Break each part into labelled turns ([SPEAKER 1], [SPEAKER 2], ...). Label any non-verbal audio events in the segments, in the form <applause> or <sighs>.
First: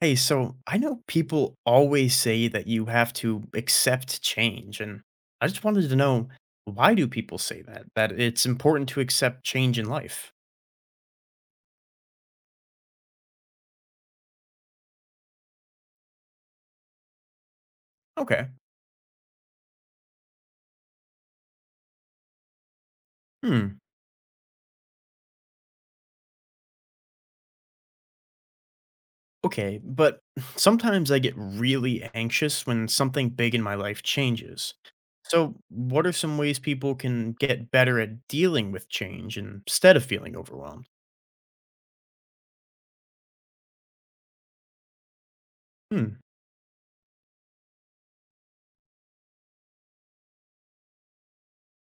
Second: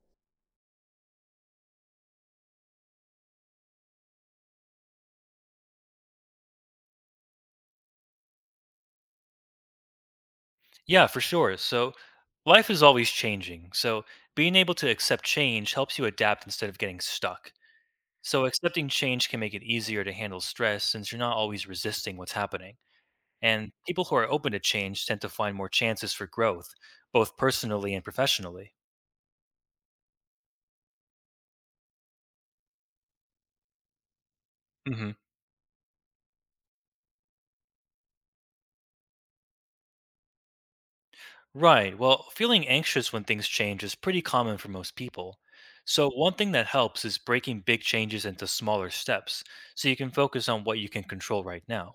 [SPEAKER 1] Hey, so I know people always say that you have to accept change, and I just wanted to know why do people say that? That it's important to accept change in life.
[SPEAKER 2] Yeah, for sure. So life is always changing. So being able to accept change helps you adapt instead of getting stuck. So
[SPEAKER 1] Okay.
[SPEAKER 2] accepting change can make it easier to handle stress since you're not always resisting what's happening. And
[SPEAKER 1] Hmm.
[SPEAKER 2] people who are open to change tend to find more chances for growth, both personally and professionally.
[SPEAKER 1] Okay, but <laughs> <sighs> sometimes I get really anxious when something big in my life changes.
[SPEAKER 2] Hmm.
[SPEAKER 1] So, what are some ways people can get better at dealing with change instead of feeling overwhelmed?
[SPEAKER 2] Right. Well, feeling anxious when things change is pretty common for most people. So,
[SPEAKER 1] Hmm.
[SPEAKER 2] one thing that helps is breaking big changes into smaller steps so you can focus on what you can control right now.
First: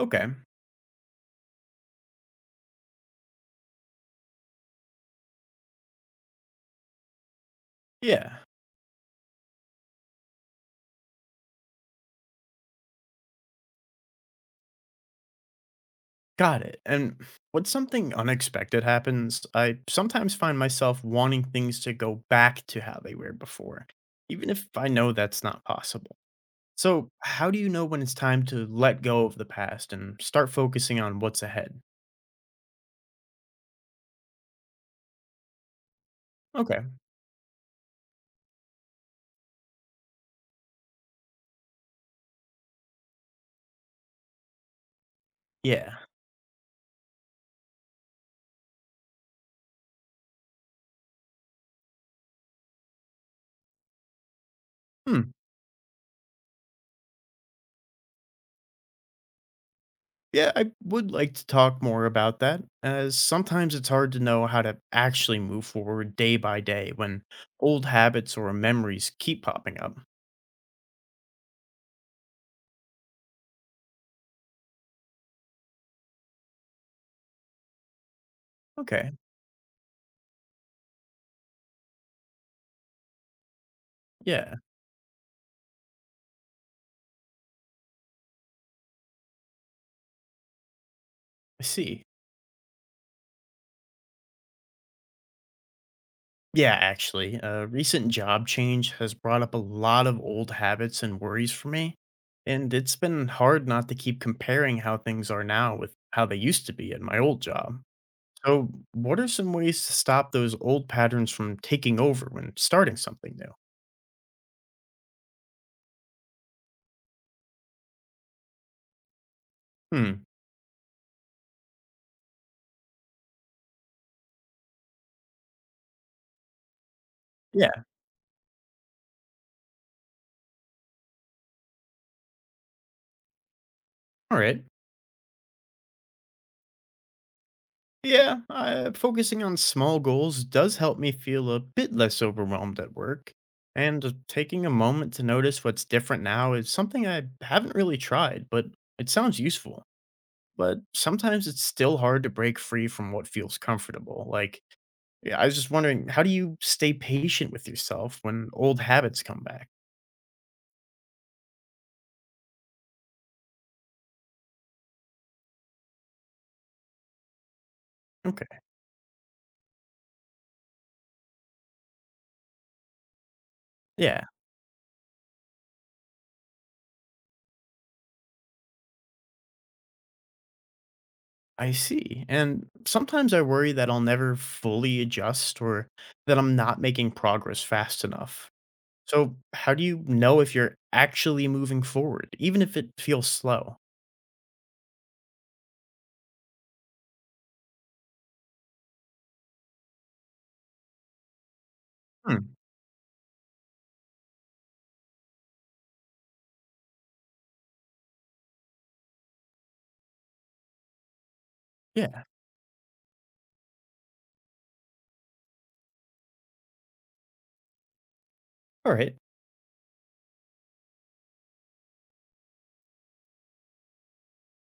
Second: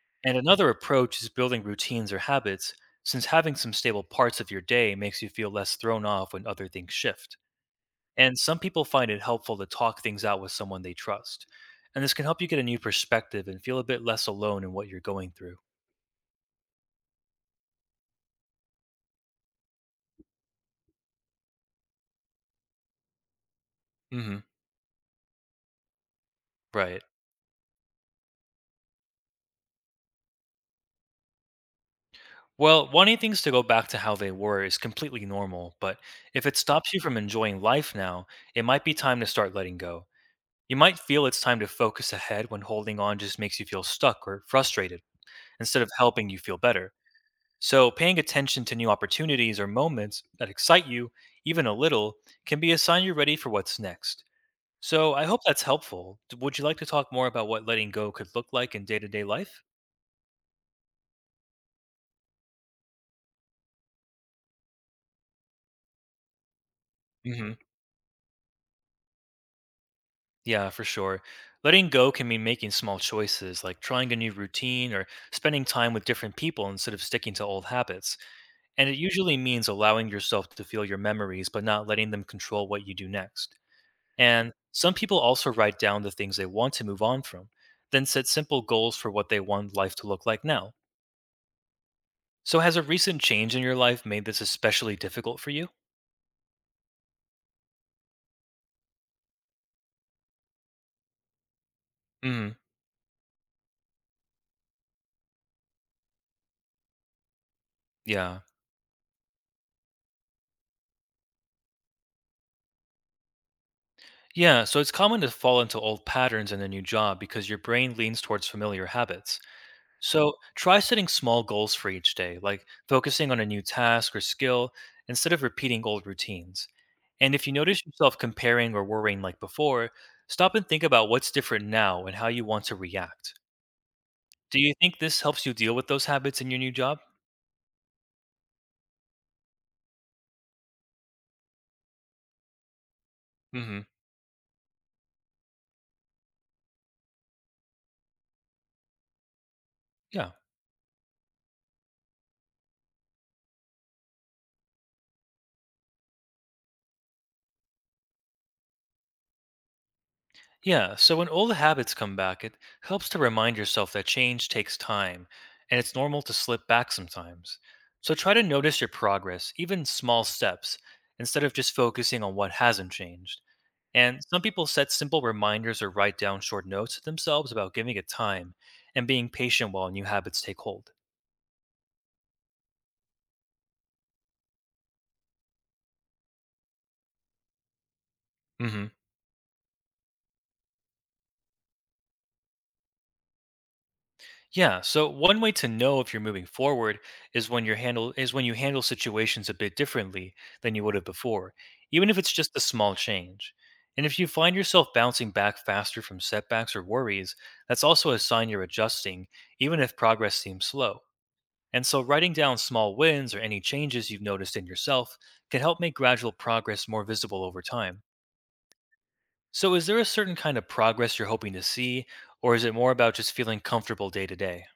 [SPEAKER 1] Okay.
[SPEAKER 2] And another approach is building routines or habits, since having some stable parts of your day makes you feel less thrown off when other things shift. And
[SPEAKER 1] Yeah.
[SPEAKER 2] some people find it helpful to talk things out with someone they trust. And this can help you get a new perspective and feel a bit less alone in what you're going through.
[SPEAKER 1] Got it. And when something unexpected happens, I sometimes find myself wanting things to go back to how they were before,
[SPEAKER 2] Hmm.
[SPEAKER 1] even if I know that's not possible.
[SPEAKER 2] Right.
[SPEAKER 1] So, how do you know when it's time to let go of the past and start focusing on what's ahead?
[SPEAKER 2] Well, wanting things to go back to how they were is completely normal, but if it
[SPEAKER 1] Okay.
[SPEAKER 2] stops you from enjoying life now, it might be time to start letting go. You might feel it's time to focus ahead when holding on just makes you feel stuck or frustrated instead of
[SPEAKER 1] Yeah.
[SPEAKER 2] helping you feel better. So, paying attention to new opportunities or moments that excite you, even a little, can be a sign you're ready for what's next. So, I
[SPEAKER 1] Hmm.
[SPEAKER 2] hope that's helpful. Would you like to talk more about what letting go could look like in day to day life?
[SPEAKER 1] Yeah, I would like to talk more about that, as sometimes it's hard to know how to actually move forward day by day when
[SPEAKER 2] Hmm.
[SPEAKER 1] old habits or memories keep popping up.
[SPEAKER 2] Yeah, for sure. Letting go can mean making small choices, like trying a new routine or spending time with different people instead of sticking to old habits. And it
[SPEAKER 1] Okay.
[SPEAKER 2] usually means allowing yourself to feel your memories, but not letting them control what you do next. And
[SPEAKER 1] Yeah,
[SPEAKER 2] some people also write down the things they want to move on from, then set simple goals for what they want life to look like now.
[SPEAKER 1] I see.
[SPEAKER 2] So, has a recent change in your life made this especially difficult for you?
[SPEAKER 1] Yeah, actually, a recent job change has brought up a lot of old habits and worries for me,
[SPEAKER 2] Mm,
[SPEAKER 1] and it's been hard not to keep comparing how things are now with how they used to be at my old job.
[SPEAKER 2] yeah.
[SPEAKER 1] So, what are some ways to stop those old patterns from taking over when starting something new?
[SPEAKER 2] Yeah, so it's common to fall into old patterns in a new job because your brain leans towards familiar habits.
[SPEAKER 1] Hmm.
[SPEAKER 2] So try setting small goals for each day, like focusing on a new task or skill instead of repeating old routines. And if you
[SPEAKER 1] Yeah.
[SPEAKER 2] notice yourself comparing or worrying like before, stop and think about what's different now and how you want to react.
[SPEAKER 1] All
[SPEAKER 2] Do
[SPEAKER 1] right.
[SPEAKER 2] you think this helps you deal with those habits in your new job?
[SPEAKER 1] Yeah, focusing on small goals does help me feel a bit less overwhelmed at work.
[SPEAKER 2] Hmm.
[SPEAKER 1] And taking a moment to notice what's different now is something I haven't really tried, but it sounds useful.
[SPEAKER 2] Yeah.
[SPEAKER 1] But sometimes it's still hard to break free from what feels comfortable. Like, yeah, I was just wondering, how do you stay patient with yourself when old habits come back?
[SPEAKER 2] Yeah, so when old habits come back, it helps to remind yourself that change takes time and it's normal to slip back sometimes. So try to
[SPEAKER 1] Okay.
[SPEAKER 2] notice your progress, even small steps, instead of just focusing on what hasn't changed. And
[SPEAKER 1] Yeah,
[SPEAKER 2] some people set simple reminders or write down short notes to themselves about giving it time and being patient while new habits take hold.
[SPEAKER 1] I see. And sometimes I worry that I'll never fully adjust or that I'm not making progress fast enough.
[SPEAKER 2] Mhm.
[SPEAKER 1] So, how do you know if you're actually moving forward, even if it feels slow?
[SPEAKER 2] Yeah. So one way to know if you're moving forward is when you handle situations a bit differently than you would have before, even if it's
[SPEAKER 1] Hmm.
[SPEAKER 2] just a small change. And if you find yourself bouncing back faster from setbacks or worries, that's also a sign you're adjusting, even if progress seems slow. And so
[SPEAKER 1] Yeah.
[SPEAKER 2] writing down small wins or any changes you've noticed in yourself can help make gradual progress more visible over time.
[SPEAKER 1] All right.
[SPEAKER 2] So is there a certain kind of progress you're hoping to see, or is it more about just feeling comfortable day to day?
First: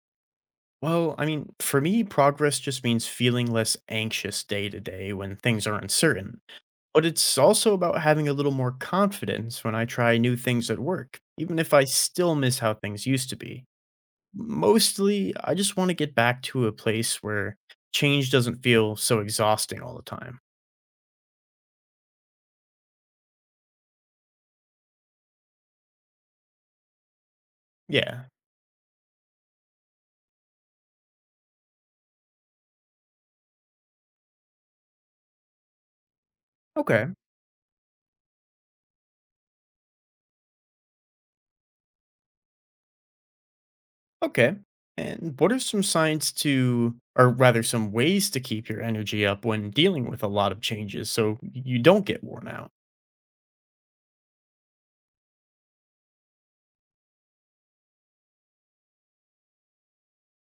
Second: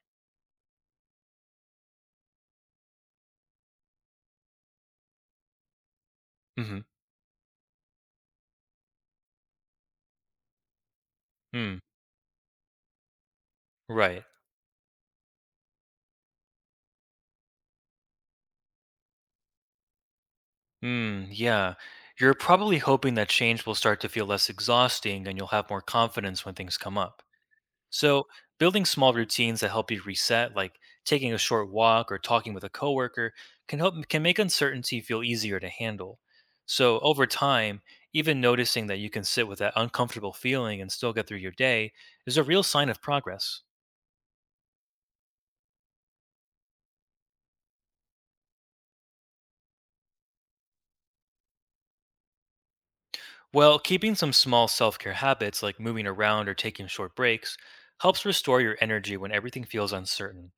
[SPEAKER 1] Well, I mean, for me, progress just means feeling less anxious day to day when things are uncertain.
[SPEAKER 2] Mhm.
[SPEAKER 1] But it's also about having a little more confidence when I try new things at work, even if
[SPEAKER 2] Hmm.
[SPEAKER 1] I still miss how things used to be.
[SPEAKER 2] Right.
[SPEAKER 1] Mostly, I just want to get back to a place where change doesn't feel so exhausting all the time.
[SPEAKER 2] Mm, yeah. You're probably hoping that change will start to feel less exhausting and you'll have more confidence when things come up.
[SPEAKER 1] Yeah.
[SPEAKER 2] So, building small routines that help you reset, like taking a short walk or talking with a coworker, can make uncertainty feel easier to handle. So,
[SPEAKER 1] Okay.
[SPEAKER 2] over time, even noticing that you can sit with that uncomfortable feeling and still get through your day is a real sign of progress.
[SPEAKER 1] Okay. And what are some signs to, or rather, some ways to keep your energy up when dealing with a lot of changes so you don't get worn out?
[SPEAKER 2] Well, keeping some small self care habits like moving around or taking short breaks helps restore your energy when everything feels uncertain.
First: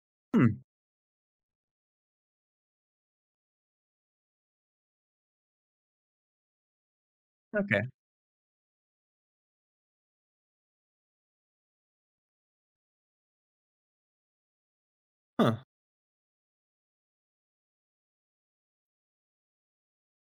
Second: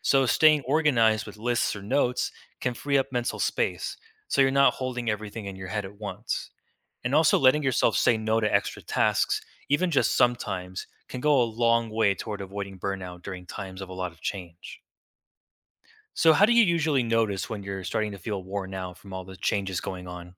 [SPEAKER 2] So,
[SPEAKER 1] Hmm.
[SPEAKER 2] staying organized with lists or notes can free up mental space so you're not holding everything in your head at once. And also, letting
[SPEAKER 1] Okay.
[SPEAKER 2] yourself say no to extra tasks, even just sometimes, can go a long way toward avoiding burnout during times of a lot of change.
[SPEAKER 1] Huh.
[SPEAKER 2] So, how do you usually notice when you're starting to feel worn out from all the changes going on?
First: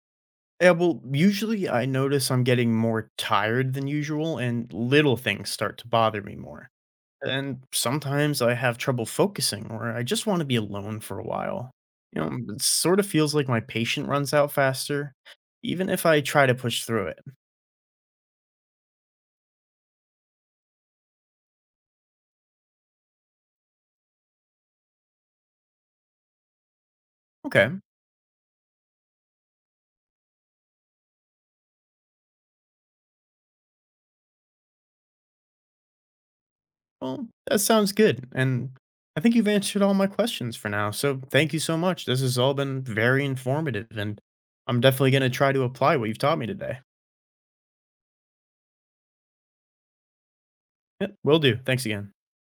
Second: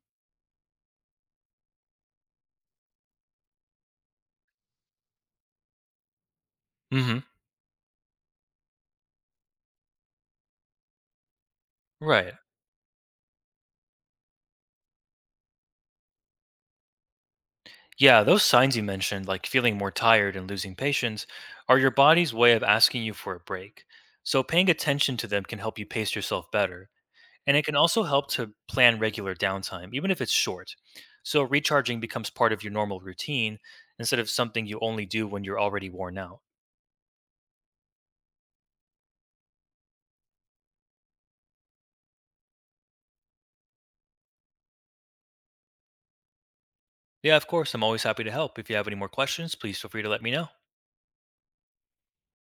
[SPEAKER 1] Yeah, well, usually I notice I'm getting more tired than usual and little things start to bother me more.
[SPEAKER 2] Hmm.
[SPEAKER 1] And sometimes I have trouble focusing or I just want to be alone for a while. You
[SPEAKER 2] Right.
[SPEAKER 1] know, it sort of feels like my patient runs out faster, even if I try to push through it.
[SPEAKER 2] Yeah, those signs you mentioned, like feeling more tired and losing patience, are your body's way of asking you for a break. So paying attention to them can help you pace yourself better. And it
[SPEAKER 1] Okay.
[SPEAKER 2] can also help to plan regular downtime, even if it's short. So recharging becomes part of your normal routine instead of something you only do when you're already worn out.
[SPEAKER 1] Well, that sounds good. And I think you've answered all my questions for now. So thank you so much. This has all been very informative, and I'm definitely going to try to apply what you've taught me today.
[SPEAKER 2] Yeah, of course, I'm always happy to help. If you have any more questions, please feel free to let me know.
[SPEAKER 1] Yep, will do. Thanks again.